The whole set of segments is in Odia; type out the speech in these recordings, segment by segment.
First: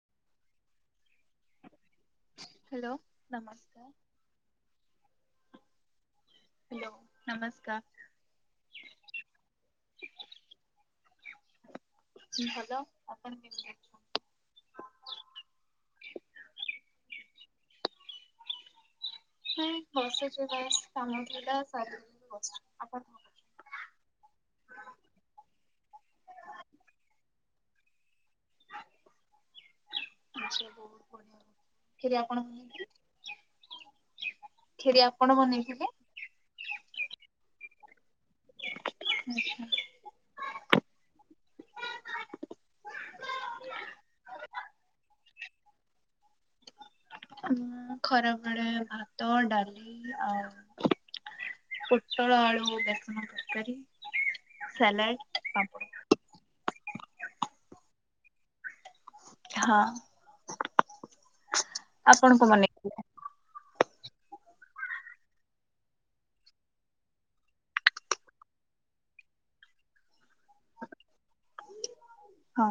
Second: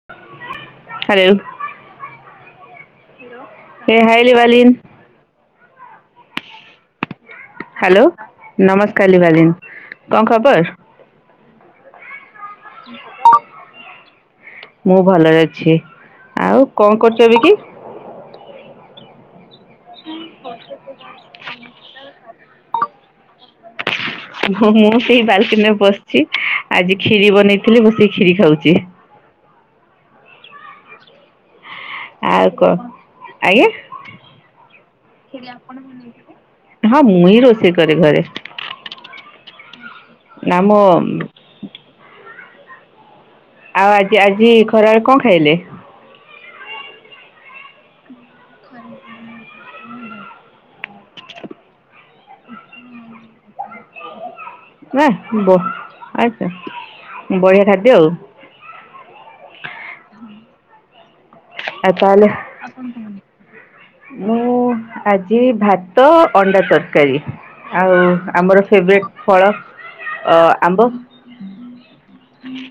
[unintelligible] ହ୍ୟାଲୋ, ନମସ୍କାର। ଏ ହାଇଲି ବାଲି। ହ୍ୟାଲୋ ନମସ୍କାର ହ୍ୟାଲୋ, ନମସ୍କ କାଲିଭାଲି, କଣ ଖବର? ହଲୋ ଆପଣ କେତି ମୁଁ ଭଲରେ ଅଛି, ଆଉ କଣ କରୁଛ ଏବେ କି। ହୁଁ ବସିଚି ବାସ କାମ ଥିଲା ସାରିକି ବସିଚି, ଆପଣ ହଁ ମୁଁ ସେଇ ବାଲକିନି ରେ ବସିଛି, ଆଜି ଖିରି ବନେଇଥିଲି ବସିକି ଖିରି ଖାଉଛି। [unintelligible] ଖିରି ଆପଣ, ଆଉ କ'ଣ ଆଜ୍ଞା ଖିରି ଆପଣ ବନେଇଥିଲେ? ହଁ ମୁଁ ହିଁ ରୋଷେଇ କରେ ଘରେ। [inaudible] ନାମ ଆଉ ଆଜି ଆଜି ଖରାରେ କଣ ଖାଇଲେ? ମୁଁ ଖରାବେଳେ ଭାତ, ଡାଲି ଆଉ ପୋଟଳ ଆଳୁ ବେସନ ତରକାରୀ। ସାଲାଡ ପାମ୍ପଡ଼। [unintelligible] ବଢିଆ ଖାଦ୍ୟ ଆଉ। ହଁ ଏ ତାହେଲେ। ଆପଣ କଣ ବନେଇଥିଲେ? [inaudible] ମୁଁ ଆଜି ଭାତ, ଅଣ୍ଡା ତରକାରୀ। ଆଉ ଆମର ଫେବରଟ୍ ଫଳ ଅ ଆମ୍ବ। [unintelligible] [inaudible] ହଁ।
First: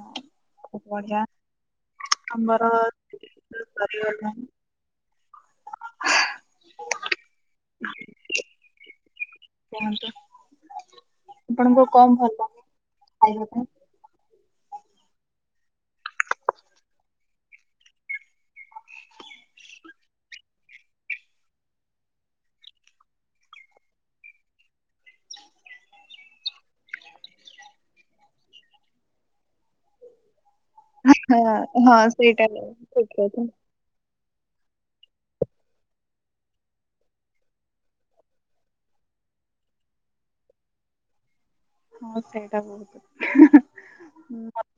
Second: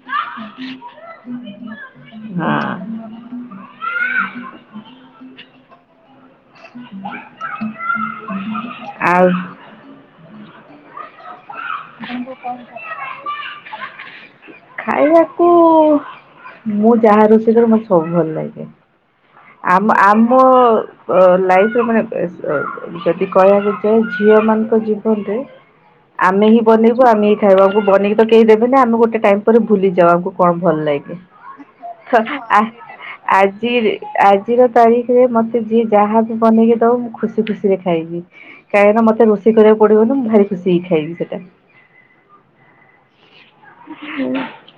ହଁ ସରିଗଲା। ଆଉ। କୁହନ୍ତୁ ଆପଣଙ୍କୁ କଣ ଭଲ ଖାଇବା କୁ। ଖାଇବାକୁ ମୁଁ ଯାହା ରୋଷେଇ କରେ ମତେ ସବୁ ଭଲ ଲାଗେ। ଆମ ଆମ ଲାଇଫ ରେ ମାନେ। ଯଦି କହିବାକୁ ଯାଏ ଝିଅ ମାନଙ୍କ ଜୀବନରେ। ଆମେ ହିଁ ବନେଇୁ ଆମେିଁ ଖାଇବାକୁ ବନେଇକି ତ କେହି ଦେବେନି ଆମେ ଗୋଟେ ଟାଇମ୍ ପରେ ଭୁଲିଯିବାକୁ। କଣ ଭଲ ଲାଗେ। ହଁ ହଁ ସେଇଟା ଠିକ କଥା ଆଜିର ତାରିଖରେ ମତେ ଯିଏ ଯାହା ବି ବନେଇକି ଦବ ମୁଁ ଖୁସି ଖୁସିରେ ଖାଇବି। କାହିଁକିନା ମତେ ରୋଷେଇ କରିବାକୁ ପଡ଼ିବନି ମୁଁ ଭାରି ଖୁସି ହେଇ ଖାଇବି ସେଟା। ହଁ ସେଇଟା ବହୁତ।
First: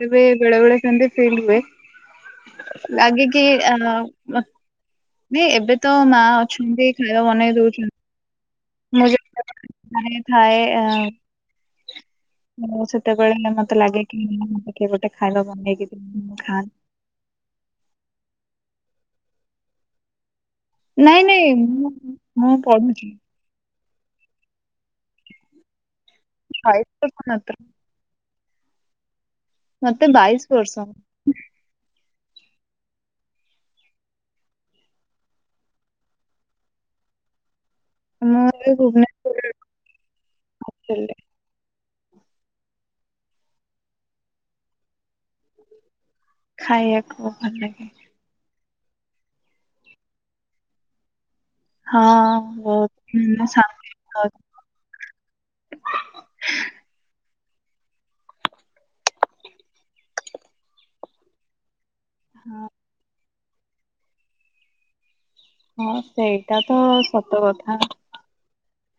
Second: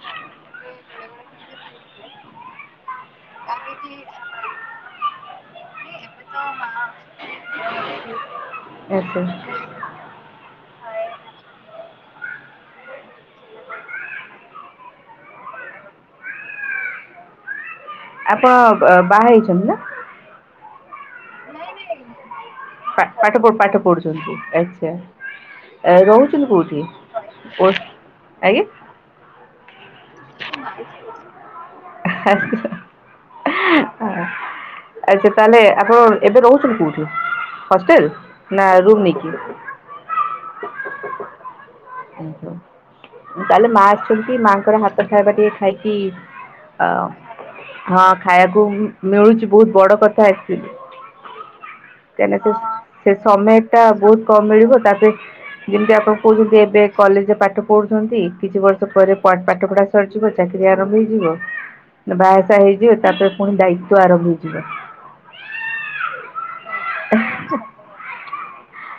ଏବେ ବେଳେ ବେଳେ ସେନ୍ତି ଫିଲ ହୁଏ ଲାଗେ କି। ନାଇଁ ଏବେ ତ ମା ଅଛନ୍ତି ଖାଇବା ବନେଇ ଦଉଛନ୍ତି। [unintelligible] [inaudible] ମୁ ଥାଏ ମୁଁ ସେତେବେଳେ ମତେ ଲାଗେ କି ମୋତେ କିଏ ଗୋଟେ ଖାଇବା ବନେଇକି ଦିଅନ୍ତା ମୁଁ ଖାନ୍ତି। ଆପଣ ବାହା ହେଇଛନ୍ତି ନା। ନାଇଁ ନାଇଁ ମ ହଁ ପଢି ପାଠ ପାଠ ପଢୁଛନ୍ତି ଆଚ୍ଛା ରହୁ ବାଇଶ ବର୍ଷ ମାତ୍ର ଆଜ୍ଞ। ମୋତେ ବା [unintelligible] ଆଚ୍ଛା ତାହେଲେ ଆପଣ ଏବେ ରହୁଛନ୍ତି କୋଉଠି ହଷ୍ଟେଲ ମୁଁ ନା ଏବେ ରୁମ ନେଇକି। ଭୁବନେଶ୍ୱରରେ ହଷ୍ଟେଲରେ ତାହେଲେ ମା ଆସିଛନ୍ତି ମାଆଙ୍କର ହାତ ଖାଇବା ଟିକେ ଖାଇକି। ଆଉ ଖାଇବାକୁ ଭଲ ଲାଗେ ହଁ। ଖାଇବାକୁ ମିଳୁଛି ବହୁତ ବଡ଼ କଥା ଆସି। ହଁ କହିଲା ବହୁତ ସେ ମାନେ ସମୟ ଟା ଶାନ୍ତି ବହୁତ କମ ମିଳିବ ତାପ ଯେମିତି ଆପଣ କହୁ ଏବେ କଲେଜରେ ପାଠ ପଢ଼ୁଛନ୍ତି କିଛି ବର୍ଷ ପରେ ପାଠପଢ଼ା ସରିଯିବ ଚାକିରି ଆରମ୍ଭ ହେଇଯିବ। [unintelligible] ବାହାସାହା ହେଇଯିବେ ତାପରେ ପୁଣି ଦାଇତ୍ୱ ଆରମ୍ଭ ହେଇଯିବ‌। ହଁ ସେଇଟା ତ ସତ କଥା।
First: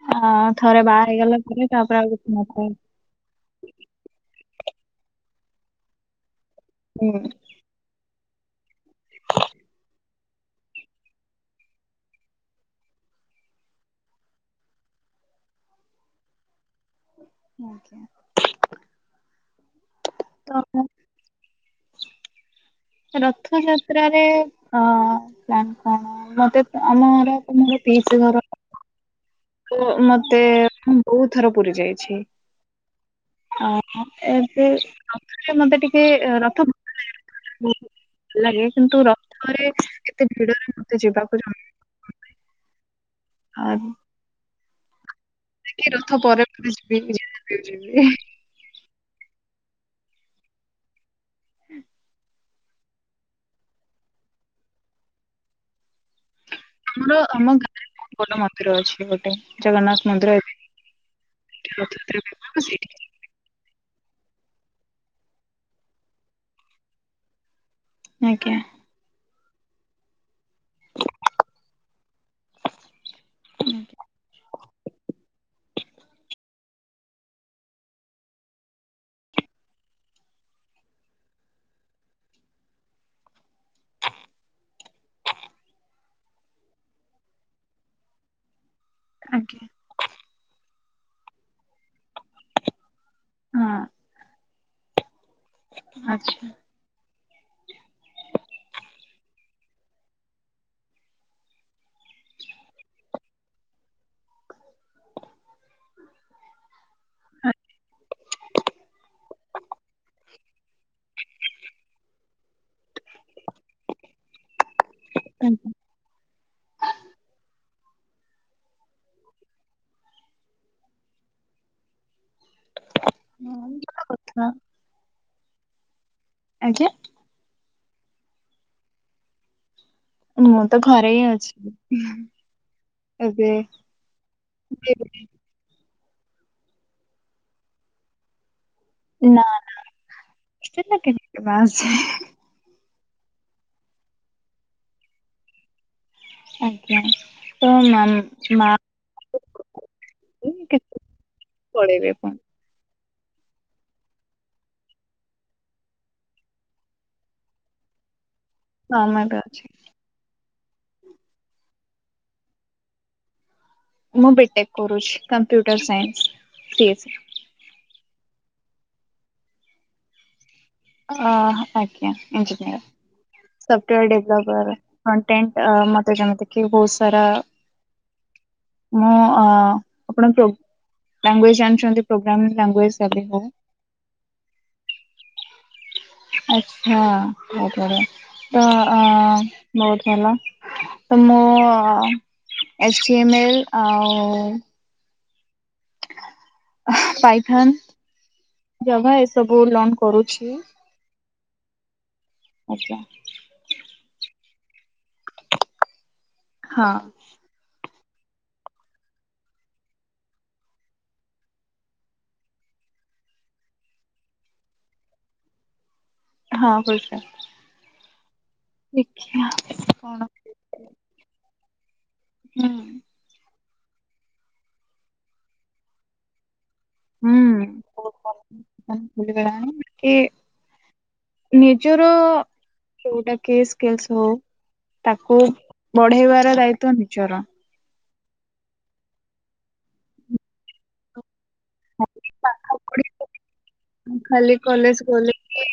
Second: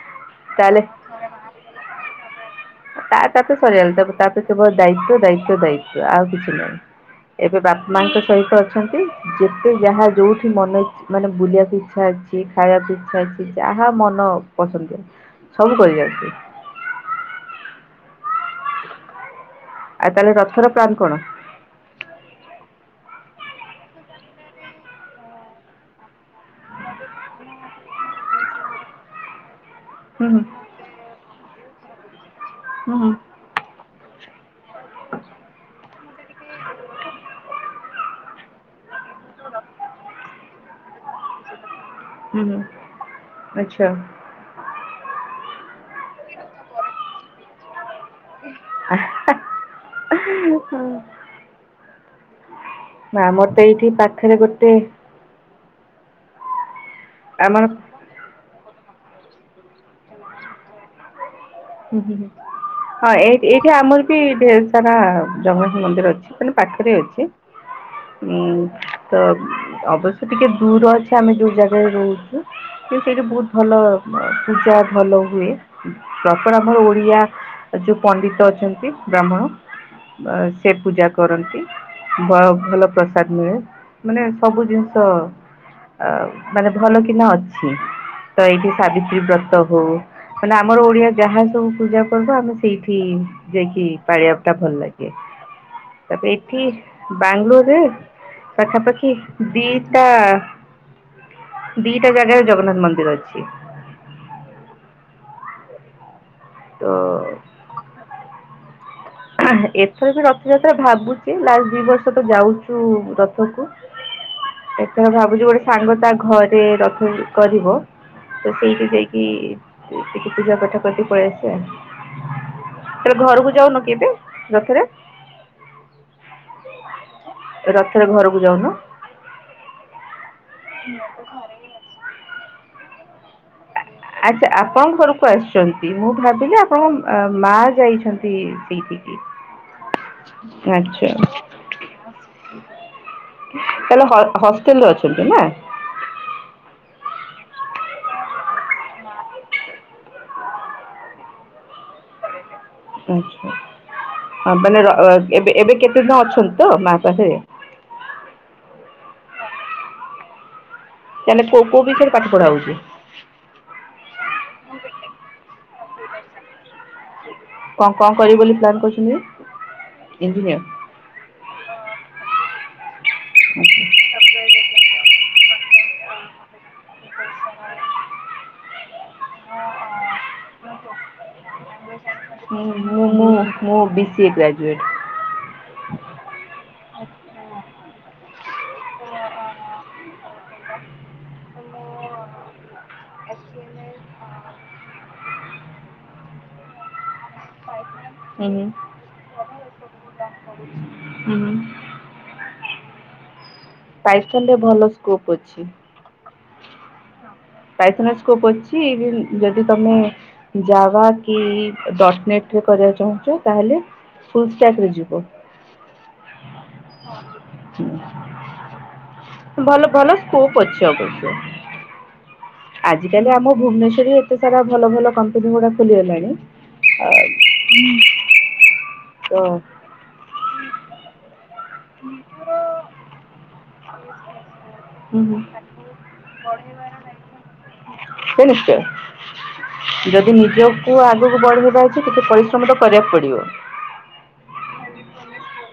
ହଁ ଥରେ ତାହେଲେ ବାହା ହେଇଗଲା ପରେ ତାପରେ ଆଉ କିଛିନଥାଏ। ତା ତାପରେ ସରିଗଲା ତା ତାପରେ ସବୁ ଦାଇତ୍ୱ ଦାଇତ୍ୱ ଦାୟିତ୍ୱ ଆଉ କିଛି ନାହିଁ। ହୁଁ। ଏବେ ବାପା ମାଙ୍କ ସହିତ ଅଛନ୍ତି ଯେତେ ଯାହା ଯେଉଁ ମନ ମାନେ ବୁଲିବାକୁ ଇଚ୍ଛା ଅଛି ଖାଇବାକୁ ଇଛା ଅଛି ଯାହା ମନ ପସନ୍ଦିଆ। ସବୁ କରି ଆଇଛି। ଆଜ୍ଞା। ଆଉ ତାହେଲେ ରଥର ପ୍ଲାନ କଣ। ରଥଯାତ୍ରାରେ ଅଁ ପ୍ଲାନ କଣ। ଆମର ତମର ପିଇସୀ ଘର। ତ ହୁଁ ମତେ ହୁଁ ମୁଁ ବହୁତ ଥର ପୁରୀ ଯାଇଛି। ହୁଁ ହୁଁ। ଅ ଏବେ ରଥ ମତେ ଟିକେ ରଥ ବହୁତ ଭଲ ଲାଗେ କିନ୍ତୁ ରଥରେ ଏତେ ଭିଡରେ ମତେ ଯିବାକୁ ଚାହୁ ହୁଁ ଆଛା। ଟିକିଏ ରଥ ପରେ ପହଜିବି ଯିବି ହଁ [unintelligible] ନା ଆମର ତ ଏଇଠି ପାଖରେ ଗୋଟେ ଆମର ଆମ ଗାଁରେ ବହୁ ବଡ ମନ୍ଦିର ଅଛି ଗୋଟେ ଜଗନ୍ନାଥ ମନ୍ଦିର ଅଛି ହୁଁ ହୁଁ ହ ହଁ ଏଇ ଏଇଠି ଆମର ବି ଢେଙ୍କାନାଲ ଜଗନ୍ନାଥ ମନ୍ଦିର ଅଛି ମାନେ ପାଖରେ ଅଛି। ହୁଁ ଆଜ୍ଞା। ତ ଅବଶ୍ୟ ତ ଟିକେ ଦୂର ଅଛି ଆମେ ଯୋଉ ଜାଗାରେ ରହୁଛୁ ସେଇଠି ବହୁତ ଭଲ ପୂଜା ଭଲ ହୁଏ। ପ୍ରପର ଆମର ଓଡିଆ ଯୋଉ ପଣ୍ଡିତ ଅଛନ୍ତି ବ୍ରାହ୍ମଣ। ସେ ପୂଜା କରନ୍ତି। ଵ ଭଲ ପ୍ରସାଦ ମିଳେ ମାନେ ସବୁ ଜିନିଷ ଅ ମାନେ ଭଲ କି ନା ଅଛି ତ ଏଇଠି ସାବିତ ବ୍ରତ ଆଜ୍ଞା। ହଉ ମାନେ ଆମର ଓଡିଆ ଯାହା ସବୁ ପୂଜା ପ୍ରବ୍ ଆମେ ସେଇଠି ଆଜ୍ଞା ଯାଇକି ପାଳଆ ଟା ଭଲ ଲାଗେ ହଁ ତାପ ଆଚ୍ଛା ଏଇଠି ବାଙ୍ଗଲୋରରେ ପାଖାପାଖି ଦିଟା ଦିଟା ଜାଗାରେ ଜଗନ୍ନାଥ ମନ୍ଦିର ଅଛି। ତ ଆଁ ଏଥର ରଥଯାତ୍ରା ଭାବୁଛି ଲାଷ୍ଟ ଦି ବର୍ଷ ତ ଯାଉଛୁ ରଥକୁ ଏଥର ଭାବୁଛି ଗୋଟେ ଆଜ୍ଞା ସାଙ୍ଗ ତା ଘରେ ରଥ କରିବ। ତ ସେଇଠି ଯାଇକି ଟିକେ ପୂଜା ପାଠ କରିଦି ପଳେଇ ଆସିବ। ତବେ ଘରକୁ ଯାଉନ ଭଲ କେବେ କଥା ରାତିରେ। ଆଜ୍ଞା। ରଥରେ ଘରକୁ ଯାଉନ। ମୁଁ ତ ଘରେ ହିଁ ଅଛି ଏବେ। ଆଛା ଆପଣଙ୍କ କସ ସେମିତି ମୁଁ ଭାବିଲି ଆପଣଙ୍କ ମା ଯାଇଛନ୍ତି ସେଇଠି। ନା ନା କେ ବାସ [unintelligible] ତାଲେ ହ ହଷ୍ଟେଲରେ ଅଛନ୍ତି ନା। ଆଜ୍ଞା ତ ମାମ୍ ମା ହଁ କେତେ ପଳେଇବେ ଆପଣ। ଆଛା। ହଁ ମାନେ ଏବେ ଏବେ କେତେଦିନ ଅଛନ୍ତି ତ ମା ପାଖରେ ମାମା ଏବେ ଅଛି। ତାହାଲେ କଉ କଉ ବିଷୟରେ ପାଠ ପଢ଼ା ହଉଛି। ମୁଁ ବିଟେକ୍ କରୁଛି କମ୍ପ୍ୟୁଟର ସାଇନ୍ସ ସି ଏସ୍ କଣ କଣ କରିବି ବୋଲି ପ୍ଲାନ୍ କରିଛନ୍ତି ଇଞ୍ଜିନିୟର? ଅ ଆଜ୍ଞା ଇଞ୍ଜିନିୟର୍ ସଫ୍ଟୱେର ଡେଭଲପର୍ କଣ୍ଟେଣ୍ଟ ଅ ମତେ ଯେମିତି କି ବହୁତସାରା ମୁଁ ଅ ଆପଣ ପ୍ରୋ ଲାଙ୍ଗୁଏଜ ଜାଣିଛନ୍ତି ପ୍ରୋଗ୍ରାମିଙ୍ଗ ଲାଙ୍ଗୁଏଜ ମୁଁ ମୁଁ ହଉ ମୁଁ ବିସିଏ ଗ୍ରାଜୁଏଟ୍। ଆଛା ତାପରେ ତ ଅ ବହୁତ ଭଲ। ତ ମୁଁ ଅ ଏଚ ଟି ଏମ ଏଲ ଆଉ ପାଇଥାନ ହୁଁ ହୁଁ ଜାଭା ଏସବୁ ଲର୍ନ କରୁଛି। ହୁଁ। ଆଚ୍ଛା। ପାଇଥନ୍ ରେ ଭଲ ସ୍କୋପ୍ ଅଛି। ହଁ। ପାଇଥନ୍ ରେ ସ୍କୋପ ଅଛି କି ଯଦି ତମେ। ଯାଭା କି ଡଟ୍ ନେଟରେ କରିବାକୁ ଚାହୁଁଚ ତାହେଲେ। ଫୁଲ୍ ଷ୍ଟାକ୍ ରେ ଯିବ। ହଁ ଫୁଲଷ୍ଟାକ୍। ହୁଁ ଭଲ ଭଲ କଣ ସ୍କୋପ୍ ଅଛି ଅବଶ୍ୟ। ହୁଁ। ଆଜିକାଲି ଆମ ଭୁବନେଶ୍ୱରରେ ଏତେ ସାରା ଭଲ ଭଲ କମ୍ପାନୀ ଗୁଡା ଖୋଲିଗଲାଣି। ଆଉ ହୁଁ ବହୁତ୍ କମ୍ପାନୀ ତ ଖୋଲିଗଲାଣି। କିଏ ନିଜର ଯୋଉଟା କି ସ୍କିଲ୍ସ ହଉ। ହୁଁ ହୁଁ ତାକୁ ବଢେଇବାର ଦାୟିତ୍ୱ ନିଜର। ସେ ନିଶ୍ଚୟ ଯଦି ନିଜକୁ ଆଗକୁ ବଢେଇବା। କିଛି କିଛି ପରିଶ୍ରମ୍ ତ କରିବାକୁ ପଡିବ। ମୁଁ ଖାଲି କଲେଜ୍ ଗଲେ। କି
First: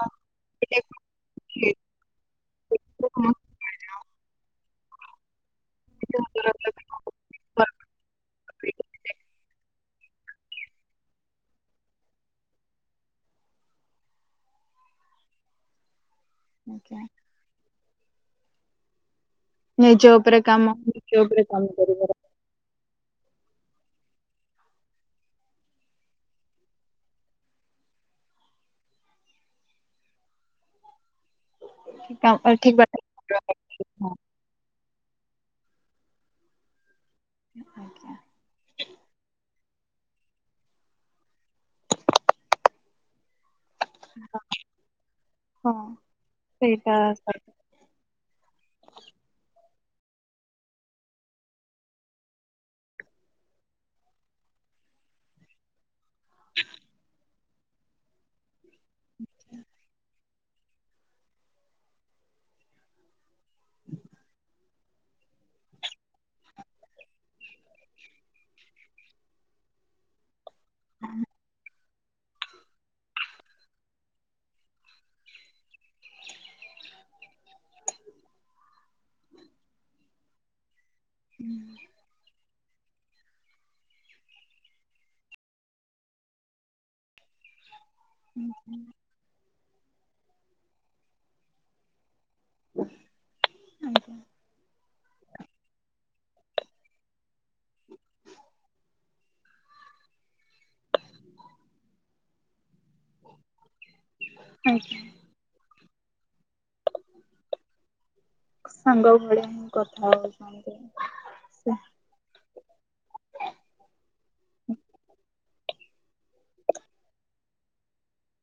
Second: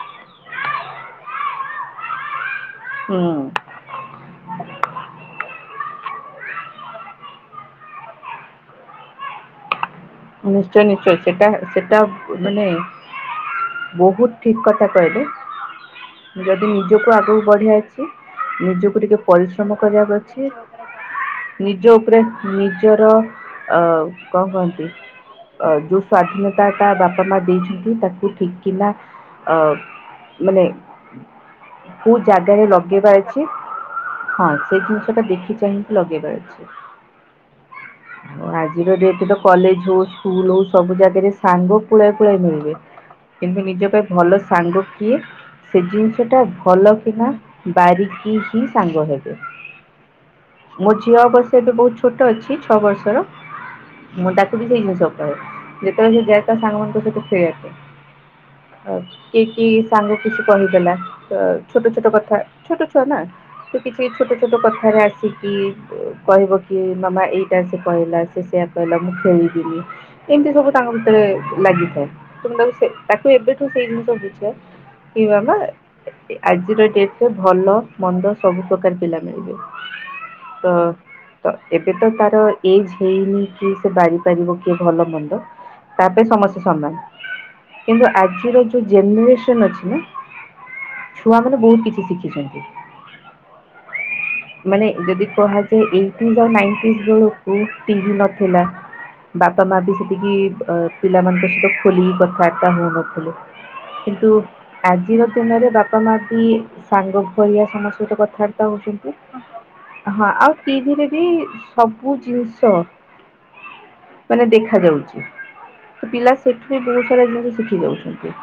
ଆଜ୍ଞା ହୁଁ। [unintelligible] ହଁ ନିଶ୍ଚୟ ନିଶ୍ଚୟ ସେଟା ସେଟା ମାନେ। ବହୁତ୍ ଠିକ୍ କଥା କହିଲେ। ଯଦି ନିଜକୁ ଆଗକୁ ବଢ଼ିବା ଅଛି ନିଜକୁ ଟିକେ। ପରିଶ୍ରମ ନିଜ କରିବାକୁ ଉପରେ କାମ ନିଜ ଉପରେ ଅଛି କାମ ନିଜ କରିବାର ଉପରେ। ନିଜର ଅ କଣ କହନ୍ତି। ଅ ଯୋଉ ସ୍ଵାଧୀନତା ତା ବାପା ମା ଦେଇଛନ୍ତି ତାକୁ ଠିକ୍ କିନା ଅ। ମାନେ କୋଉ ଜାଗାରେ ଠିକ ବାଟ ଲଗେଇବାର ଅଛି। ହଁ ସେଇ ଜିନିଷ ଟା ଦେଖି ଚାହିଁକି ଲଗେଇବାର ଅଛି। ଆଜ୍ଞା ଆଚ୍ଛା। ଆଉ ଆଜିର ଡେଟ୍ ତ କଲେଜ ଯୋ ସ୍କୁଲ୍ ହଉ ସବୁ ଜାଗାରେ ସାଙ୍ଗ ପୁଳାଏ ପୁଳାଏ ମିଳିବେ କିନ୍ତୁ ନିଜ। ତ ଏ ଭଲ ସାଙ୍ଗ କିଏ ହଁ ସେ ଜିନିଷ ଟା ସେଇଟା ଭଲକିନା। ବାରିକି ହି ସାଙ୍ଗ ହେବେ। ମୋ ଝିଅ ଅବଶ୍ୟ ଏବେ ବହୁତ୍ ଛୋଟ ଅଛି ଛଅ ବର୍ଷର ମୁଁ ତାକୁ ଟିକେ [unintelligible] ଯେତେବେଳେ ସେ ଯାଏ ତା ସାଙ୍ଗମାନଙ୍କ ସହିତ ଖେଳିବା ପାଇଁ। ଅ କି କି ସାଙ୍ଗ। କିଛି କହିଦେଲା ତ ଛୋଟ ଛୋଟ କଥା ଛୋଟ ଛୁଆ ନା। ତ କିଛି ଛୋଟ ଛୋଟ କଥାରେ ଆସିକି କହିବ କି ମାମା ଏଇଟା ସେ କହିଲା ସେ ସେଇଆ। କହିଲା ମୁଁ ଖେଳିବିନି। ଏମତି ସବୁ ତାଙ୍କ ଭିତରେ ଲାଗିଥାଏ ତ ମୁଁ ତାକୁ ତାକୁ ସେ ତାକୁ ଏବେଠୁ ସେଇ ଜିନିଷ ବୁଝାଏ। କି ମାମା। ଆଜିର ଡେଟ୍ ରେ ଭଲ ମନ୍ଦ ସବୁ ପ୍ରକାର ପିଲା ମିଳିବେ। ତ ତ ଏବେ ତ ତାର ଏଜ୍ ହେଇନି କି ସେ ବାରି ପାରିବ। କିଏ ଭଲ ମନ୍ଦ ତା ପାଇଁ ସମସ୍ତେ ସମାନ୍। କିନ୍ତୁ ଆଜିର ଯୋଉ ଜେନେରେସନ ଅଛି ନା ଛୁଆ ମାନେ ବହୁତ କିଛି ଶିଖି ମାନେ ଯଦି। କହନ୍ତି ଏଇଟିଜ୍ ଆଉ ନାଇଣ୍ଟିଜ୍ ବେଳୁକୁ ପିନ୍ଧି ନଥିଲା। ବାପା ମା ବି ସେତିକି ଅ ପିଲାମାନଙ୍କ ସହିତ ଖୋଲିକି କଥାବାର୍ତ୍ତା ହଉନ କିନ୍ତୁ ଆଜିର ଦିନରେ ବା ପା ମା ବି ସାଙ୍ଗ ଭଳିଆ ତମ ସହିତ କଥା ସାଙ୍ଗ ଭଳିଆ ହିଁ କଥା ହଁ ଆଉ ହଉଛନ୍ତି। ଟିଭିରେ ବି ସବୁ ଜିନିଷ ମାନେ ଦେଖା ଯାଉଛି ପିଲା ସେଠୁ ବି ବହୁତ ସାରା ଜିନିଷ ଶିଖି ଯାଉଛନ୍ତି।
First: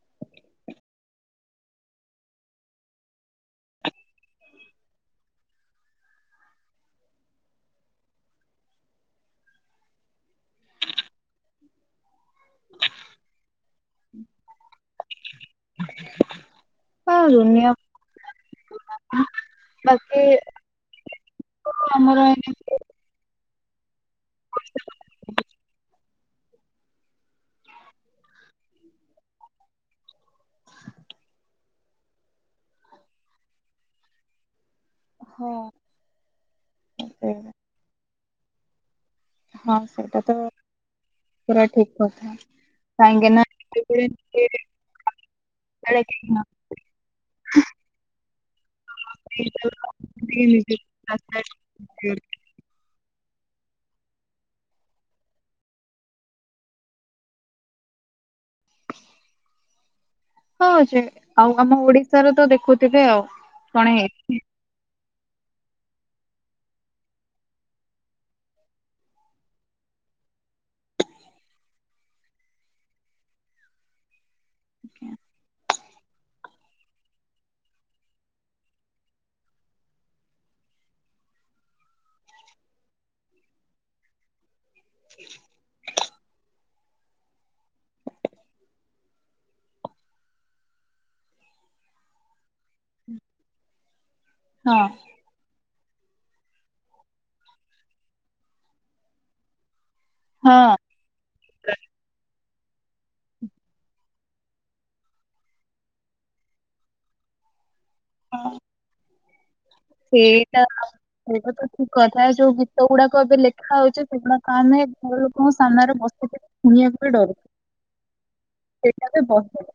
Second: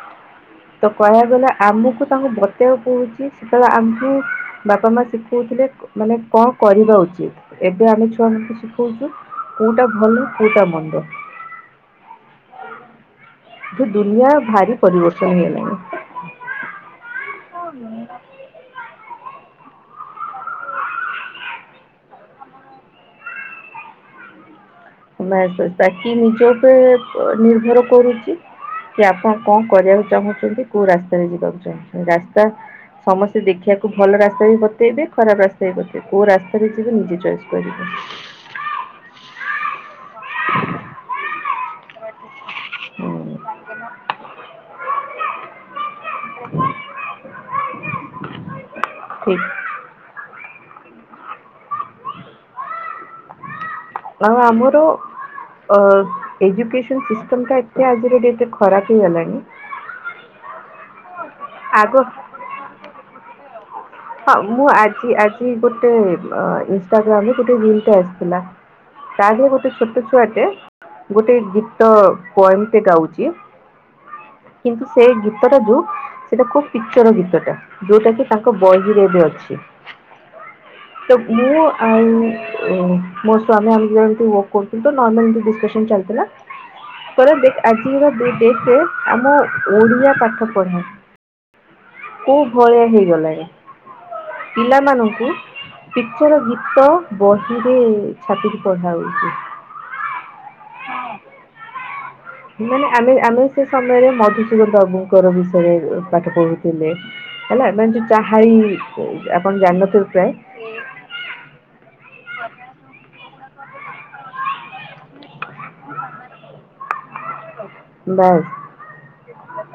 [inaudible] ତ କହିବାକୁ ଗଲେ ଆମକୁ ତାଙ୍କୁ ବତେଇକୁ ପଡ଼ୁଚି ସେତେବେଳେ ଆମକୁ ବାପା ମା ଶିଖଉଥିଲେ। ମାନେ କଣ କରିବା ଉଚିତ ଏବେ ଆମେ ଛୁଆମାନଙ୍କୁ ଶିଖଉଛୁ କୋଉଟା କୋଉଟା ଭଲ କୋଉଟା ମନ୍ଦ। [inaudible] ଦୁନିଆ ଭାରି ପରିବର୍ତ୍ତନ ହେଇଗଲା। ହଁ ଦୁନିଆଁ। ବାକି ଆମର। [inaudible] କି ନିଜ ଉପରେ ନିର୍ଭର କରୁଚି। କି ଆପଣ କଣ କରିବାକୁ ଚାହୁଁଛନ୍ତି କୋଉ ରାସ୍ତାରେ ଯିବାକୁ ଚାହୁଁଛନ୍ତି? ରାସ୍ତା ସମସ୍ତେ ଦେଖିବାକୁ ଭଲ ରାସ୍ତା ବି ବତେଇଦେବେ। ଖରାପ ରାସ୍ତା ବି ଵତେଇଦେବେ କୋଉ ରାସ୍ତାରେ ଯିବେ ନିଜେ ଚଏସ୍ କରିବେ। ହଁ ସେଟା ତ ପୁରା ଠିକ୍ କଥା କାହିଁକି ନା [inaudible] [inaudible] ଠିକ୍ [inaudible] ଆଉ ଆମର ଓ ଏଜୁକସନ ସିଷ୍ଟମଟା ଏତେ ଆଜିର ଡେଟରେ ଖରାପ ହେଇଗଲାଣି‌ ହଁ ଯେ ଆଉ ଆମ ଆଗ ଓଡିଶା ର ତ ଦେଖୁଥିବେ ଆଉ କଣେ ହେଇ ହଁ ମୁଁ ଆଜି ଆଜି ଗୋଟେ ଇନଷ୍ଟାଗ୍ରାମରେ ଗୋଟେ ରିଲ୍ ଟେ ଆସିଥିଲା। ତାଠୁ ଗୋଟେ ଛୋଟ ଛୁଆଟେ ଗୋଟେ ଗୀତ ପୋଏମେ ଟେ ଗାଉଚି। କିନ୍ତୁ ସେଇ ଗୀତ ଟାକୁ ସେଟା ଖୁବ୍ ପିକ୍ଚର ଗୀତ ଟା ଯୋଉଟା କି ତାଙ୍କ ବହିରେ ଏବେ ଅଛି। ତ ମୁଁ ଆଉ ମୋ ସ୍ଵାମୀ ଆମେ ଦି ଯଣଥିମୁ। ପୋଟୁ ତ ନର୍ମାଲ ଟି ଡିସକସନ୍ ଚାଲିଥିଲା। ଆଜିରଡେଟେରେ ଆମ ଓଡିଆ ପାଠ ପଢା। [inaudible] କୋଉ ଭଳିଆ ହେଇଗଲାଣି ହଁ ପିଲାମାନଙ୍କୁ ପିକିଚର ଗୀତ ବହିରେ ଛାପିକି ପଢା ହୋଉଚି। ହଁ। ମାନେ ଆମେ ଆମେ ସେ ସମୟରେ ମଧୁସୂଦନ ବାବୁଙ୍କର ବିଷୟରେ ପାଠ ପଢୁଥୁଲେ। ହେଲା ଏବେ ଏମିତି ଚାହାଳି ଆପଣ ଜାଣିନଥିବେ। ସେ ହୁଁ। ସେଇଟା ତ ଠିକ୍ କଥା ଯୋଉ ଗୀତ ଗୁଡାକ ଏବେ ଲେଖା ହଉଛି ସେଗୁଡାକ ଆମେ ଘର ଲୋକଙ୍କ ସାମ୍ନାରେ ବସିକିରି ଶୁଣିବାକୁ ପ୍ରଏ ଡରୁଚୁ। ବାଏ। ସେଇଟା ତ ବସେ।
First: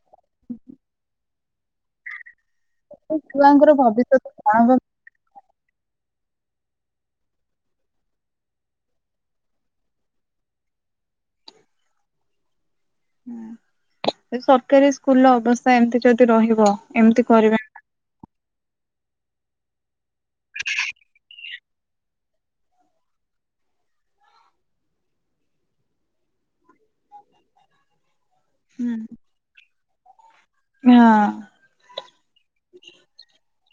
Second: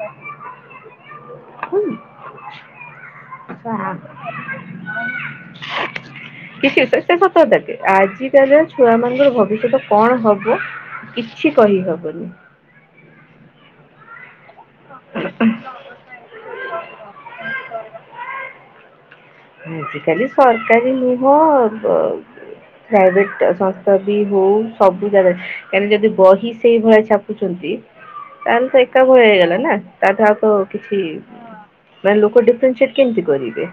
ଛୁଆଙ୍କର ଭବିଷ୍ୟତ କଣ ହବ [unintelligible] [unintelligible] ଆଜି କାଲିଆ ଛୁଆ ମାନେ ଭବିଷ୍ୟତ କଣ ହବ? କିଛି କହିହବନି। ହୁଁ ସରକାରୀ ସ୍କୁଲ ର ଅବସ୍ଥା ଏମତି ଯଦି ରହିବ ଏମିତି କରିବା ଆଜି କାଲି ସରକାରୀ ନୁହଁ [unintelligible] ପ୍ରାଇଭେଟ ସଂସ୍ଥା ବି ହଉ ସବୁ ଜାଗାରେ କାହିଁକିନା ଯଦି ବହି ସେଇ ଭଳିଆ ଛାପୁଛନ୍ତି ତାହେଲେ ତ ହଁ ଏକା ଭଲି ହେଇଗଲା ନା ତା ଠୁ ଆଉ ତ କିଛି ମାନେ ଲୋକ ଡିଫରେନ୍ସିଟ କେମିତି କରିବେ?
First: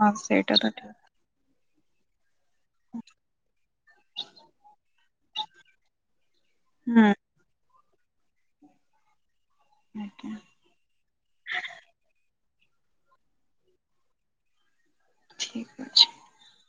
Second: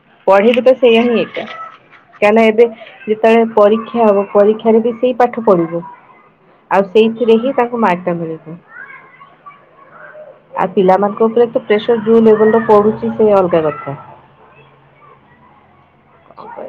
ହଁ ସେଇଟା ପଢ଼େଇବୁ ତ ଠିକ ସେଇଆ ହିଁ ଏକା କାହିଁକି ନା ଏବେ ଯେତେବେଳେ ପରୀକ୍ଷା ହବ ପରୀକ୍ଷାରେ ବି ସେଇ ପାଠ ପଢ଼ିବୁ ଆଉ ହୁଁ ସେଇଥିରେ ହିଁ ତାଙ୍କୁ ମର୍କ ମିଳିବ। ଆଜ୍ଞା। ଆଉ ପିଲାମାନଙ୍କ ଉପରେ ତ ପ୍ରେସର ଯୋଉ ଲେବଲ ର ପଡ଼ୁଛି ସେ ଅଲଗା କଥା। ଠିକ୍ ଅଛି। ଆଉ କଣ?